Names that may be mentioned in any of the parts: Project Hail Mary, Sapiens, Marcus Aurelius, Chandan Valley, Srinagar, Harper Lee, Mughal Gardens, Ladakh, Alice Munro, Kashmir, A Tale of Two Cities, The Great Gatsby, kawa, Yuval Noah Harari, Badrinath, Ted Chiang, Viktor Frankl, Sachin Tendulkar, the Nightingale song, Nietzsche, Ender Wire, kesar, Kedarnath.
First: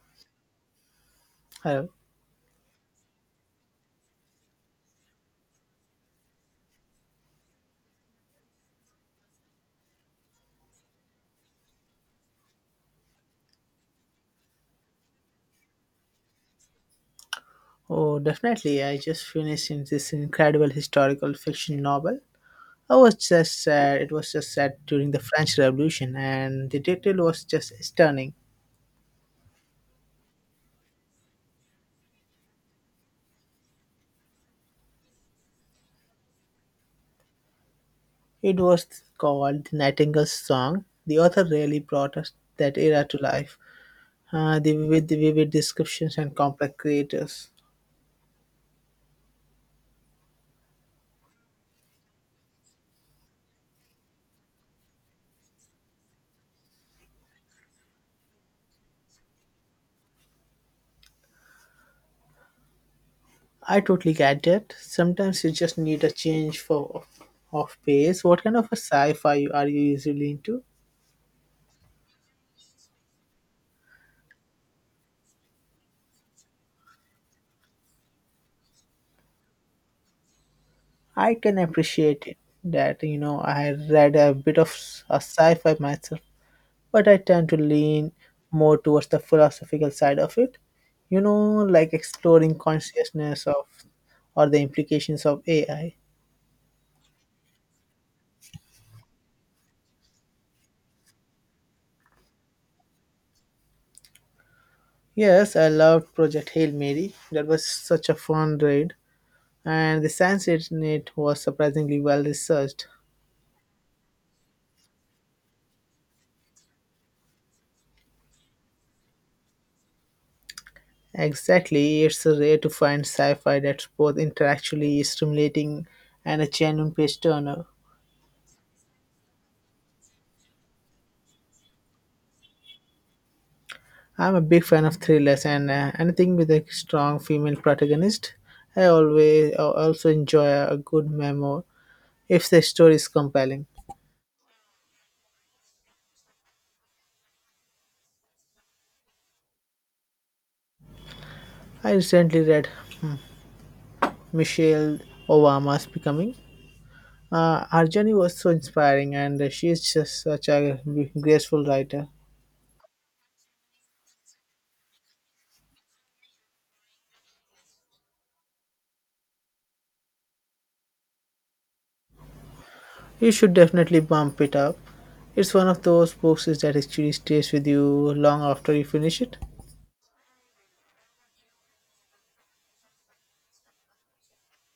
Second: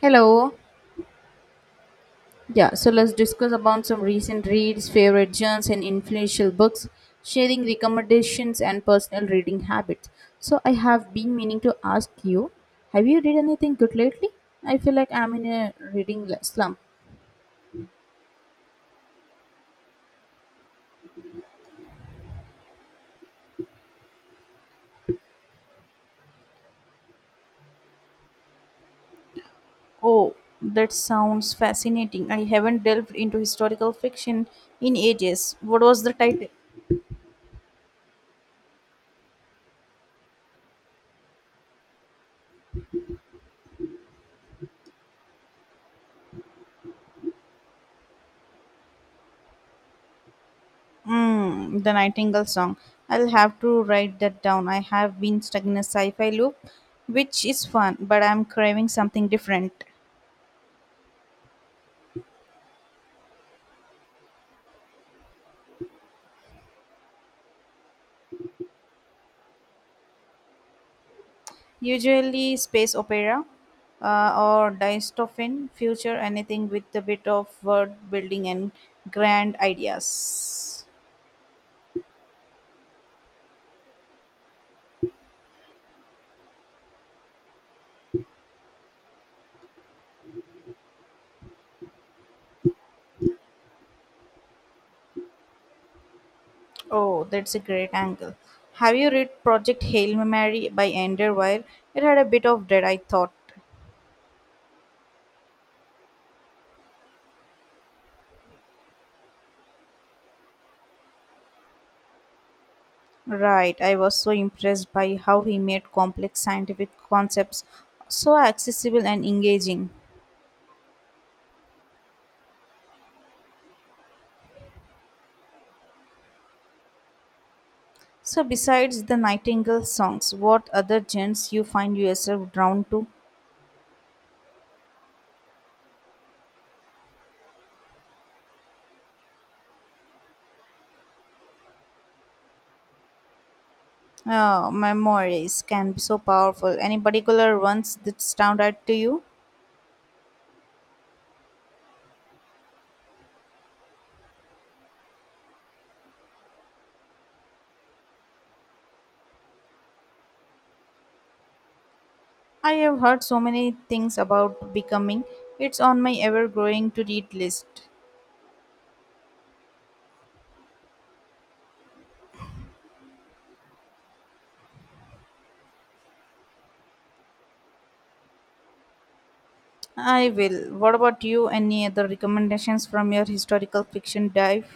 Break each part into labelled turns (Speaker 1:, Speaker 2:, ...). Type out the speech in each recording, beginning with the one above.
Speaker 1: Hello.
Speaker 2: Hello.
Speaker 1: Yeah, so let's discuss about some recent reads, favorite genres, and influential books, sharing recommendations and personal reading habits. So I have been meaning to ask you, have you read anything good lately? I feel like I'm in a reading slump.
Speaker 2: Oh, definitely. I just finished in this incredible historical fiction novel. I was just sad. It was just set during the French Revolution, and the detail was just stunning.
Speaker 1: Oh, that sounds fascinating. I haven't delved into historical fiction in ages. What was the title?
Speaker 2: It was called The Nightingale's Song. The author really brought us that era to life. The vivid descriptions and complex creators.
Speaker 1: Mm, the Nightingale song. I'll have to write that down. I have been stuck in a sci fi loop, which is fun, but I'm craving something different.
Speaker 2: I totally get that. Sometimes you just need a change for of pace. What kind of a are you usually into?
Speaker 1: Usually, space opera or dystopian future, anything with a bit of world building and grand ideas.
Speaker 2: I can appreciate it that you know I read a bit of a sci-fi myself, but I tend to lean more towards the philosophical side of it. You know, like exploring consciousness of or the implications of AI.
Speaker 1: Oh, that's a great angle. Have you read Project Hail Mary by Ender Wire? It had a bit of dread, I thought.
Speaker 2: Yes, I loved Project Hail Mary. That was such a fun read, and the science in it was surprisingly well researched.
Speaker 1: Right, I was so impressed by how he made complex scientific concepts so accessible and engaging.
Speaker 2: Exactly, it's rare to find sci-fi that's both intellectually stimulating and a genuine page turner.
Speaker 1: So, besides the Nightingale songs, what other genres you find yourself drawn to?
Speaker 2: I'm a big fan of thrillers and anything with a strong female protagonist. I also enjoy a good memoir if the story is compelling.
Speaker 1: Memories can be so powerful. Any particular ones that stand out to you?
Speaker 2: I recently read Michelle Obama's Becoming. Her journey was so inspiring, and she is just such a graceful writer.
Speaker 1: I have heard so many things about becoming. It's on my ever-growing to-read list.
Speaker 2: You should definitely bump it up. It's one of those books that actually stays with you long after you finish it.
Speaker 1: I will. What about you? Any other recommendations from your historical fiction dive?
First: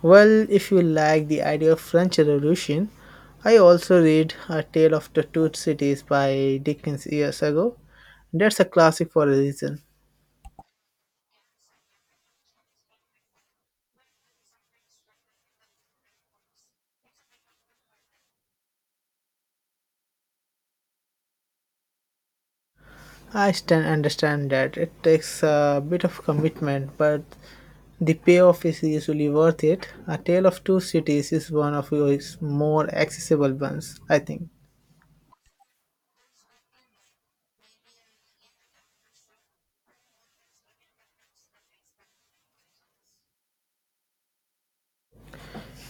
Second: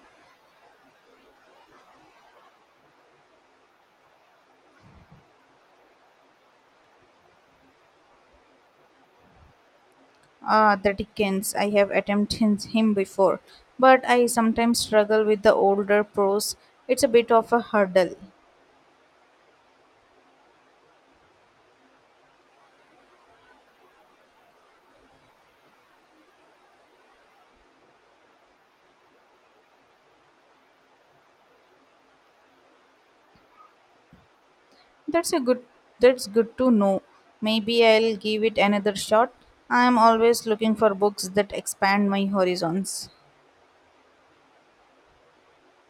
Speaker 2: Well, if you like the idea of French Revolution, I also read A Tale of the Two Cities by Dickens years ago. That's a classic for a reason.
Speaker 1: Ah, the Dickens. I have attempted him before, but I sometimes struggle with the older prose. It's a bit of a hurdle.
Speaker 2: I stand understand that it takes a bit of commitment, but the payoff is usually worth it. A Tale of Two Cities is one of his more accessible ones, I think.
Speaker 1: That's a good. That's good to know. Maybe I'll give it another shot. I'm always looking for books that expand my horizons.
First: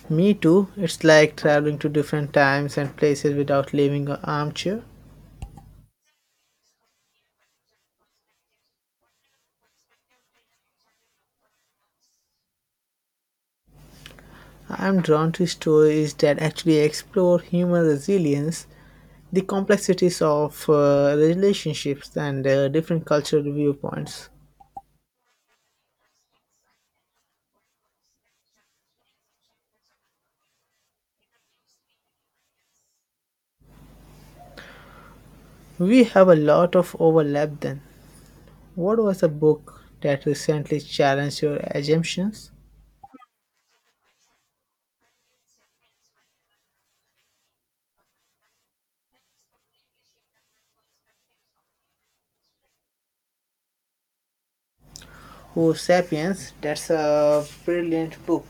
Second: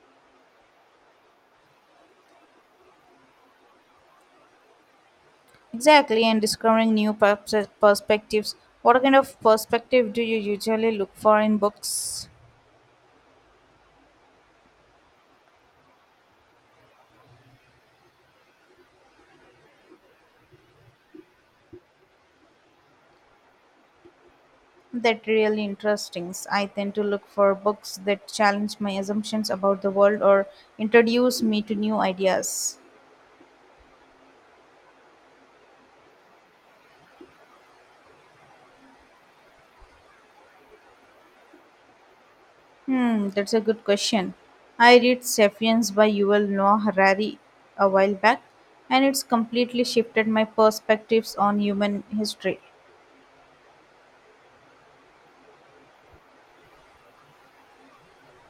Speaker 2: Me too. It's like traveling to different times and places without leaving an armchair.
Speaker 1: Exactly, and discovering new perspectives. What kind of perspective do you usually look for in books?
Speaker 2: I'm drawn to stories that actually explore human resilience, the complexities of relationships, and different cultural viewpoints.
Speaker 1: That really interesting. I tend to look for books that challenge my assumptions about the world or introduce me to new ideas.
Speaker 2: We have a lot of overlap then. What was a book that recently challenged your assumptions?
Speaker 1: Hmm, that's a good question. I read *Sapiens* by Yuval Noah Harari a while back, and it's completely shifted my perspectives on human history.
Speaker 2: Oh, Sapiens, that's a brilliant book.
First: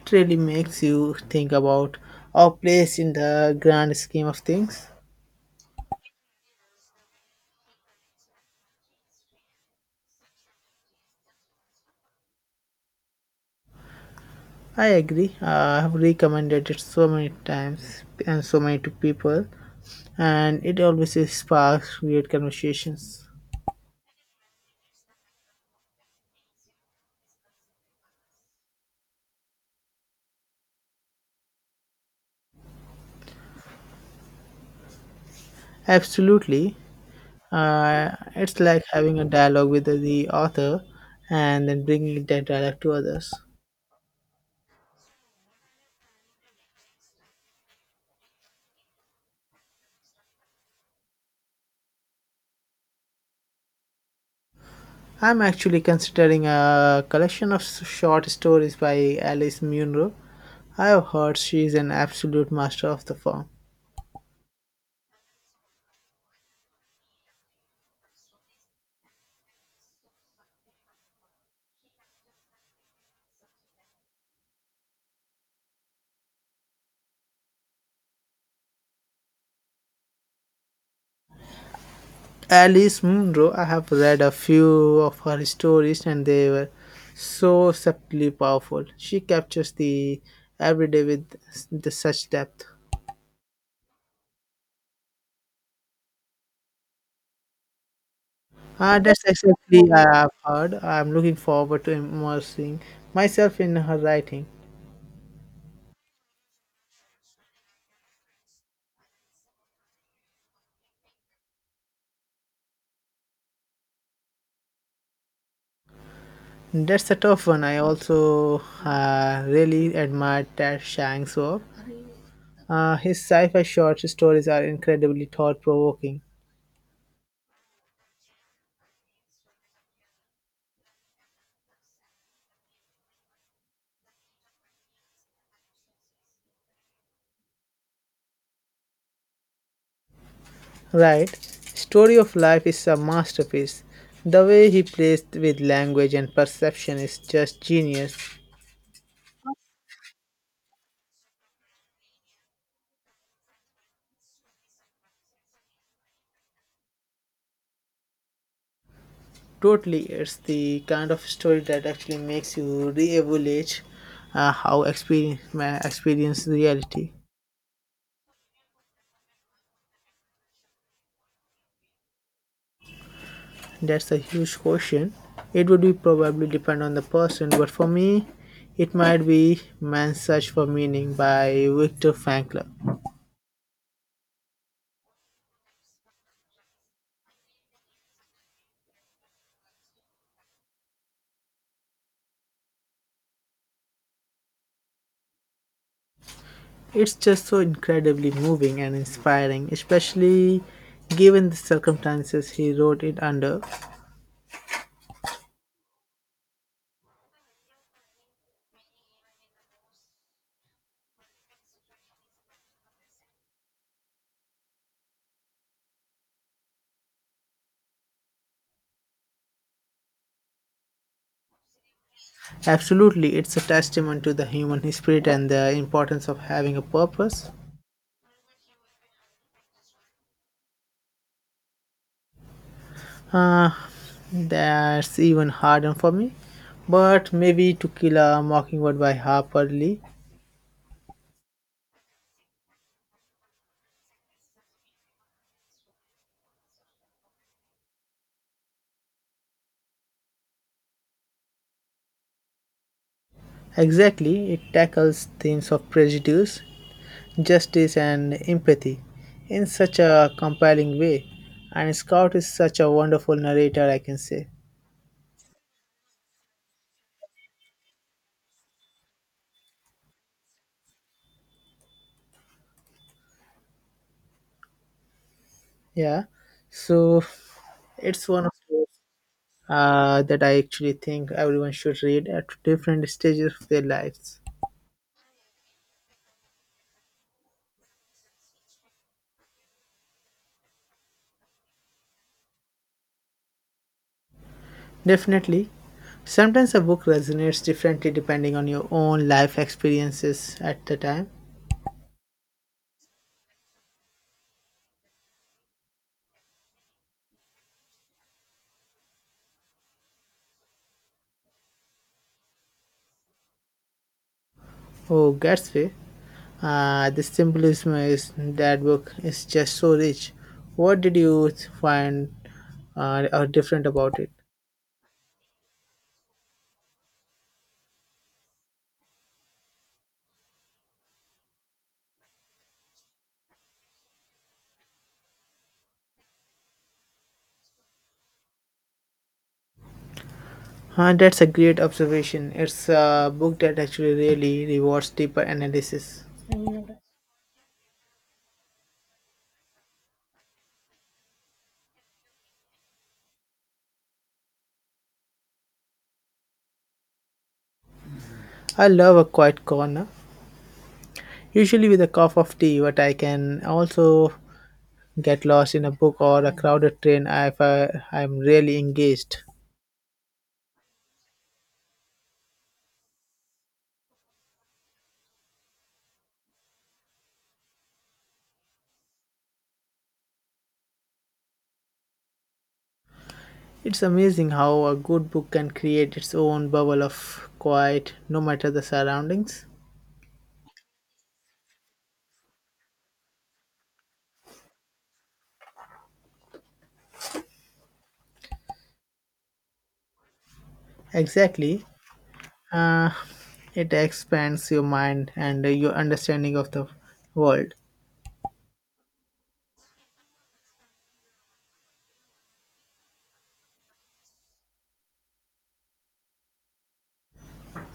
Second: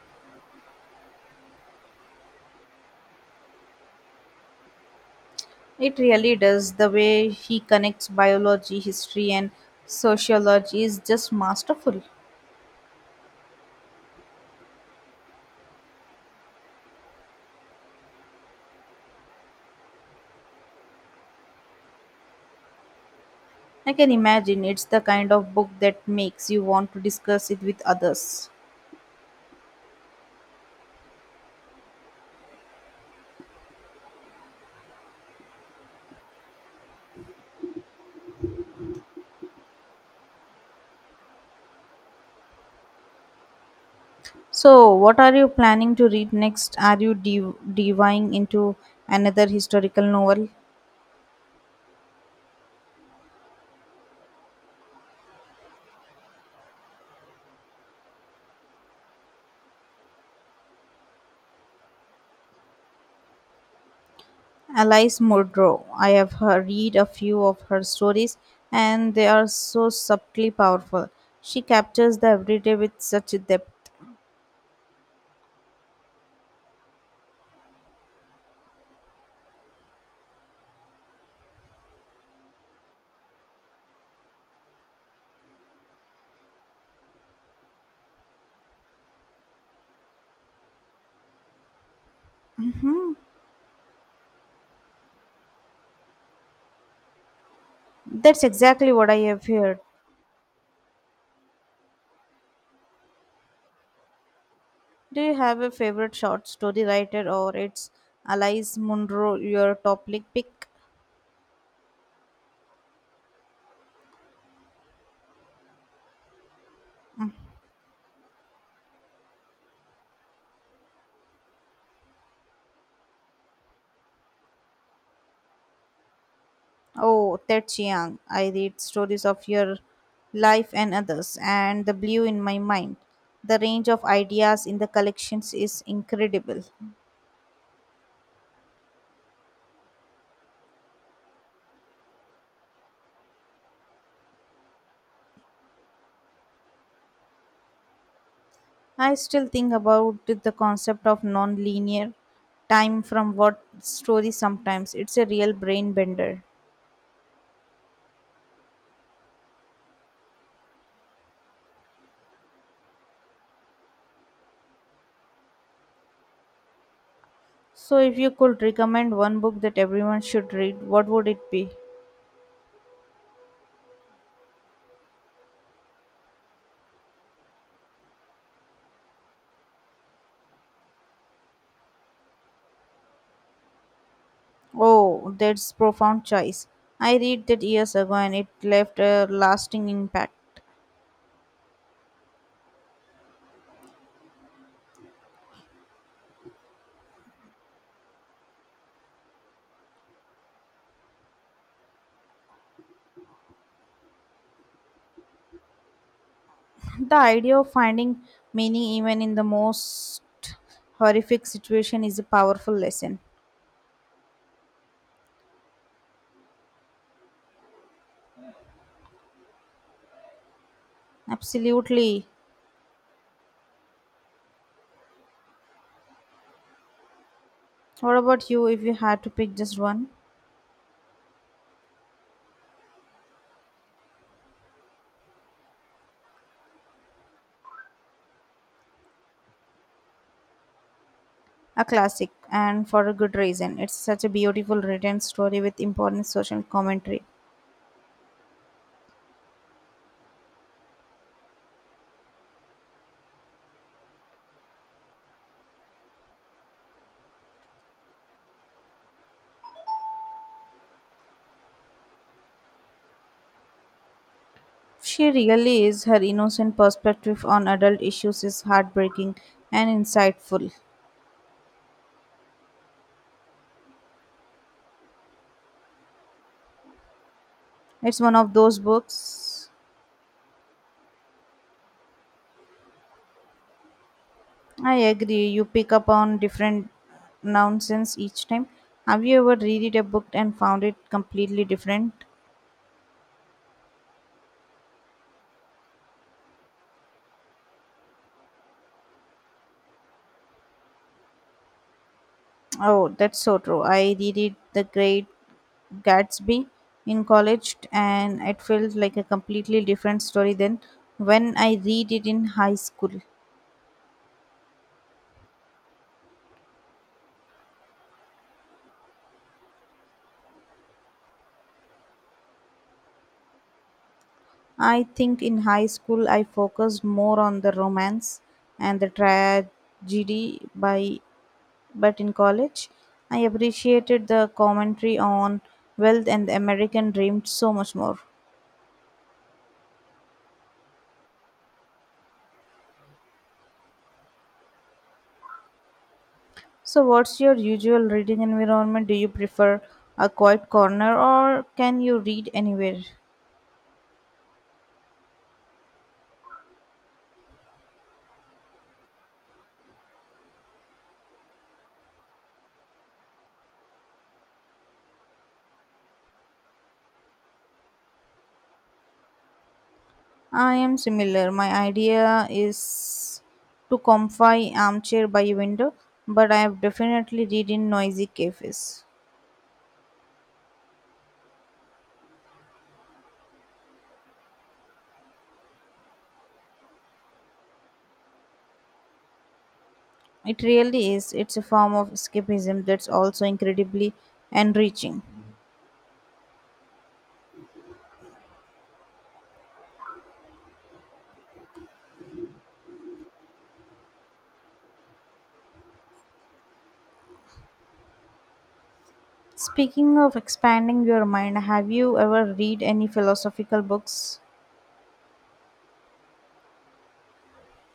Speaker 2: It really makes you think about our place in the grand scheme of things.
Speaker 1: It really does. The way he connects biology, history, and sociology is just masterful.
Speaker 2: I agree. I have recommended it so many times and so many to people, and it always sparks weird conversations.
Speaker 1: I can imagine it's the kind of book that makes you want to discuss it with others.
Speaker 2: Absolutely. It's like having a dialogue with the author and then bringing that dialogue to others.
Speaker 1: So, what are you planning to read next? Are you diving into another historical novel?
Speaker 2: I'm actually considering a collection of short stories by Alice Munro. I have heard she's an absolute master of the form.
Speaker 1: Alice Munro. I have her read a few of her stories, and they are so subtly powerful. She captures the everyday with such depth.
Speaker 2: Alice Munro, I have read a few of her stories and they were so subtly powerful. She captures the everyday with the such depth.
Speaker 1: That's exactly what I
Speaker 2: That's
Speaker 1: have heard.
Speaker 2: exactly I have heard. I'm looking forward to immersing myself in her writing.
Speaker 1: Do you have a favorite short story writer, or it's Alice Munro your top pick?
Speaker 2: That's a tough one. I also really admire Ted Shang's work. His sci-fi short stories are incredibly thought-provoking.
Speaker 1: Oh, Ted Chiang. I read stories of your life and others, and the blew in my mind. The range of ideas in the collections is incredible.
Speaker 2: Right. Story of Life is a masterpiece. The way he plays with language and perception is just genius.
Speaker 1: I still think about the concept of non-linear time from what story sometimes. It's a real brain bender.
Speaker 2: Totally, it's the kind of story that actually makes you re-evaluate how experience experience reality.
Speaker 1: So if you could recommend one book that everyone should read, what would it be?
Speaker 2: That's a huge question. It would be probably depend on the person, but for me, it might be Man's Search for Meaning by Viktor Frankl.
Speaker 1: Oh, that's profound choice. I read that years ago and it left a lasting impact.
Speaker 2: It's just so incredibly moving and inspiring, especially given the circumstances he wrote it under.
Speaker 1: The idea of finding meaning even in the most horrific situation is a powerful lesson. Absolutely.
Speaker 2: Absolutely, it's a testament to the human spirit and the importance of having a purpose.
Speaker 1: What about you if you had to pick just one?
Speaker 2: Uh, that's even harder for me. But maybe To Kill a Mockingbird by Harper Lee.
Speaker 1: A classic, and for a good reason. It's such a beautiful written story with important social commentary.
Speaker 2: Exactly, it tackles themes of prejudice, justice, and empathy in such a compelling way. And Scout is such a wonderful narrator, I can say.
Speaker 1: She really is. Her innocent perspective on adult issues is heartbreaking and insightful.
Speaker 2: Yeah, so
Speaker 1: It's
Speaker 2: it's
Speaker 1: one
Speaker 2: one of
Speaker 1: of those
Speaker 2: those
Speaker 1: books.
Speaker 2: uh, that I actually think everyone should read at different stages of their lives.
Speaker 1: I agree. You pick up on different nonsense each time. Have you ever reread a book and found it completely different?
Speaker 2: Definitely. Sometimes a book resonates differently depending on your own life experiences at the time.
Speaker 1: Oh, that's so true. I reread The Great Gatsby in college and it felt like a completely different story than when I read it in high school.
Speaker 2: Oh, Gatsby. The symbolism is that book is just so rich. What did you find are different about it?
Speaker 1: I think in high school I focused more on the romance and the tragedy by. But in college, I appreciated the commentary on wealth and the American dream so much more.
Speaker 2: That's a great observation. It's a book that actually really rewards deeper analysis.
Speaker 1: So, what's your usual reading environment? Do you prefer a quiet corner or can you read anywhere?
Speaker 2: I love a quiet corner, usually with a cup of tea, but I can also get lost in a book or a crowded train if I'm really engaged.
Speaker 1: I am similar. My idea is to comfy armchair by a window, but I have definitely read in noisy cafes.
Speaker 2: It's amazing how a good book can create its own bubble of quiet no matter the surroundings.
Speaker 1: It really is. It's a form of escapism that's also incredibly enriching.
Speaker 2: Exactly. Uh, it expands your mind and your understanding of the world.
Speaker 1: Speaking of expanding your mind, have you ever read any philosophical books?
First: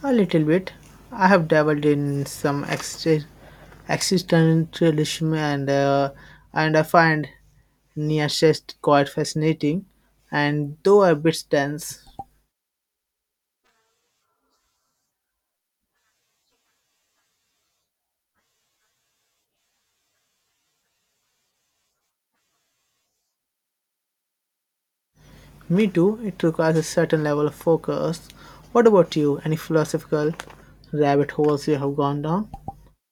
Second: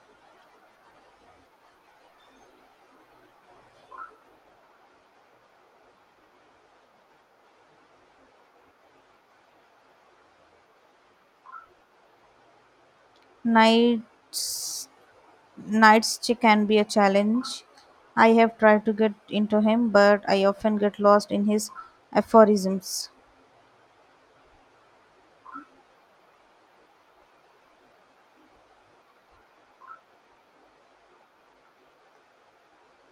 Speaker 2: A little bit. I have dabbled in some existentialism and I find Nietzsche quite fascinating and though a bit dense.
Speaker 1: Nights Nights can be a challenge. I have tried to get into him, but I often get lost in his aphorisms.
Speaker 2: Me too, it requires a certain level of focus. What about you? Any philosophical rabbit holes you have gone down?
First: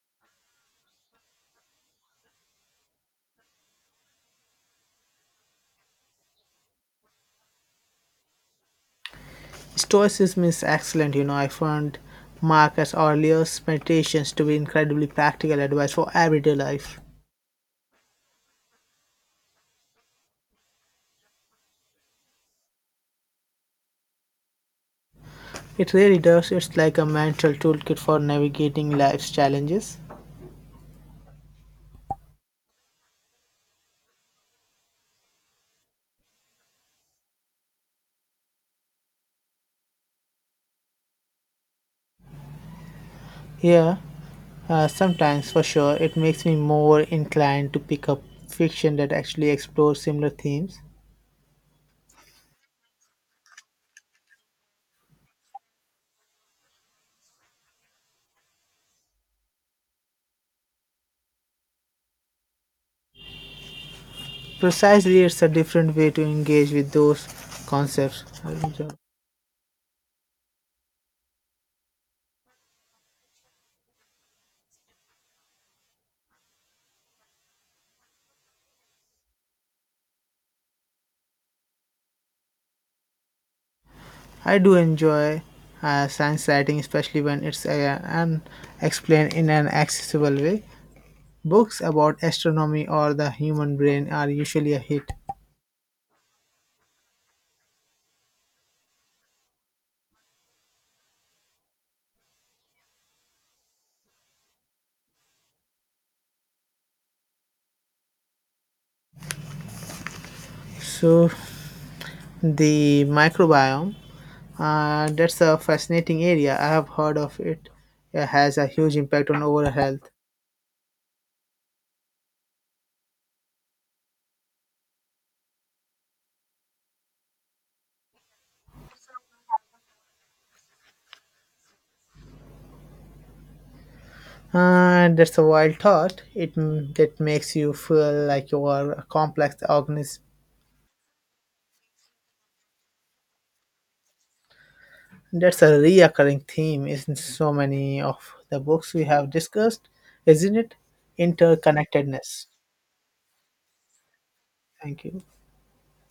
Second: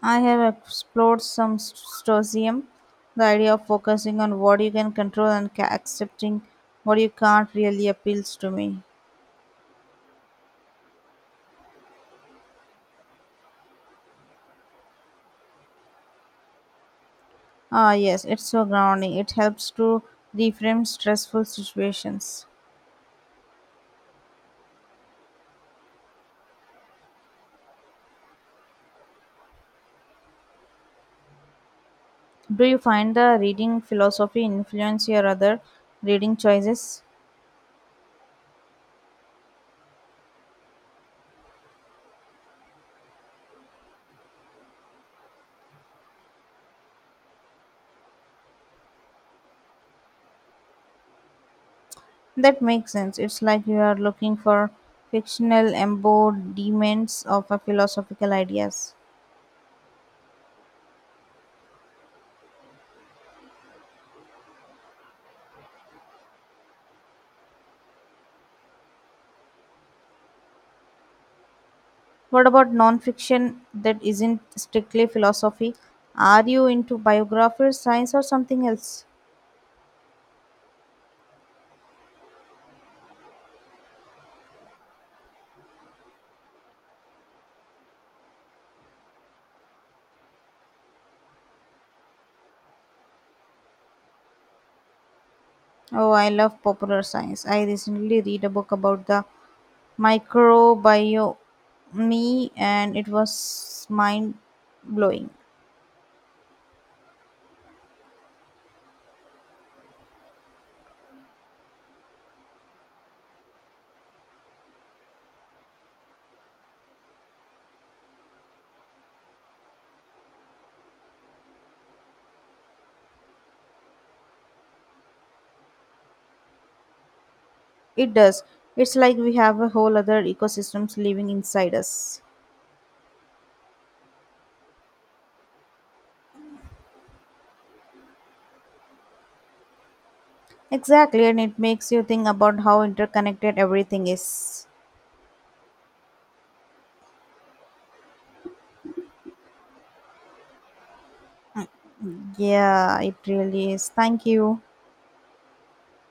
Speaker 1: I have explored some stoicism, the idea of focusing on what you can control and accepting what you can't really appeals to me.
Speaker 2: Stoicism is excellent, you know. I found Marcus Aurelius' meditations to be incredibly practical advice for everyday life.
Speaker 1: Ah, yes, it's so grounding. It helps to reframe stressful situations.
Speaker 2: It really does, it's like a mental toolkit for navigating life's challenges.
Speaker 1: Do you find the reading philosophy influence your other reading choices?
Speaker 2: Yeah, sometimes for sure, it makes me more inclined to pick up fiction that actually explores similar themes.
Speaker 1: That makes sense. It's like you are looking for fictional embodiments of a philosophical ideas.
Speaker 2: Precisely, it's a different way to engage with those concepts I enjoy.
Speaker 1: What about nonfiction that isn't strictly philosophy? Are you into biographies, science, or something else?
Speaker 2: I do enjoy science writing, especially when it's and explained in an accessible way. Books about astronomy or the human brain are usually a hit.
Speaker 1: Oh, I love popular science. I recently read a book about the microbiome, and it was mind blowing.
Speaker 2: So the microbiome, that's a fascinating area. I have heard of it. It has a huge impact on overall health.
Speaker 1: It does. It's like we have a whole other ecosystems living inside us.
Speaker 2: And that's a wild thought. It that makes you feel like you are a complex organism.
Speaker 1: Exactly, and it makes you think about how interconnected everything is.
Speaker 2: That's a reoccurring theme in so many of the books we have discussed, isn't it? Interconnectedness.
Speaker 1: Yeah, it really is. Thank you.
Speaker 2: Thank you.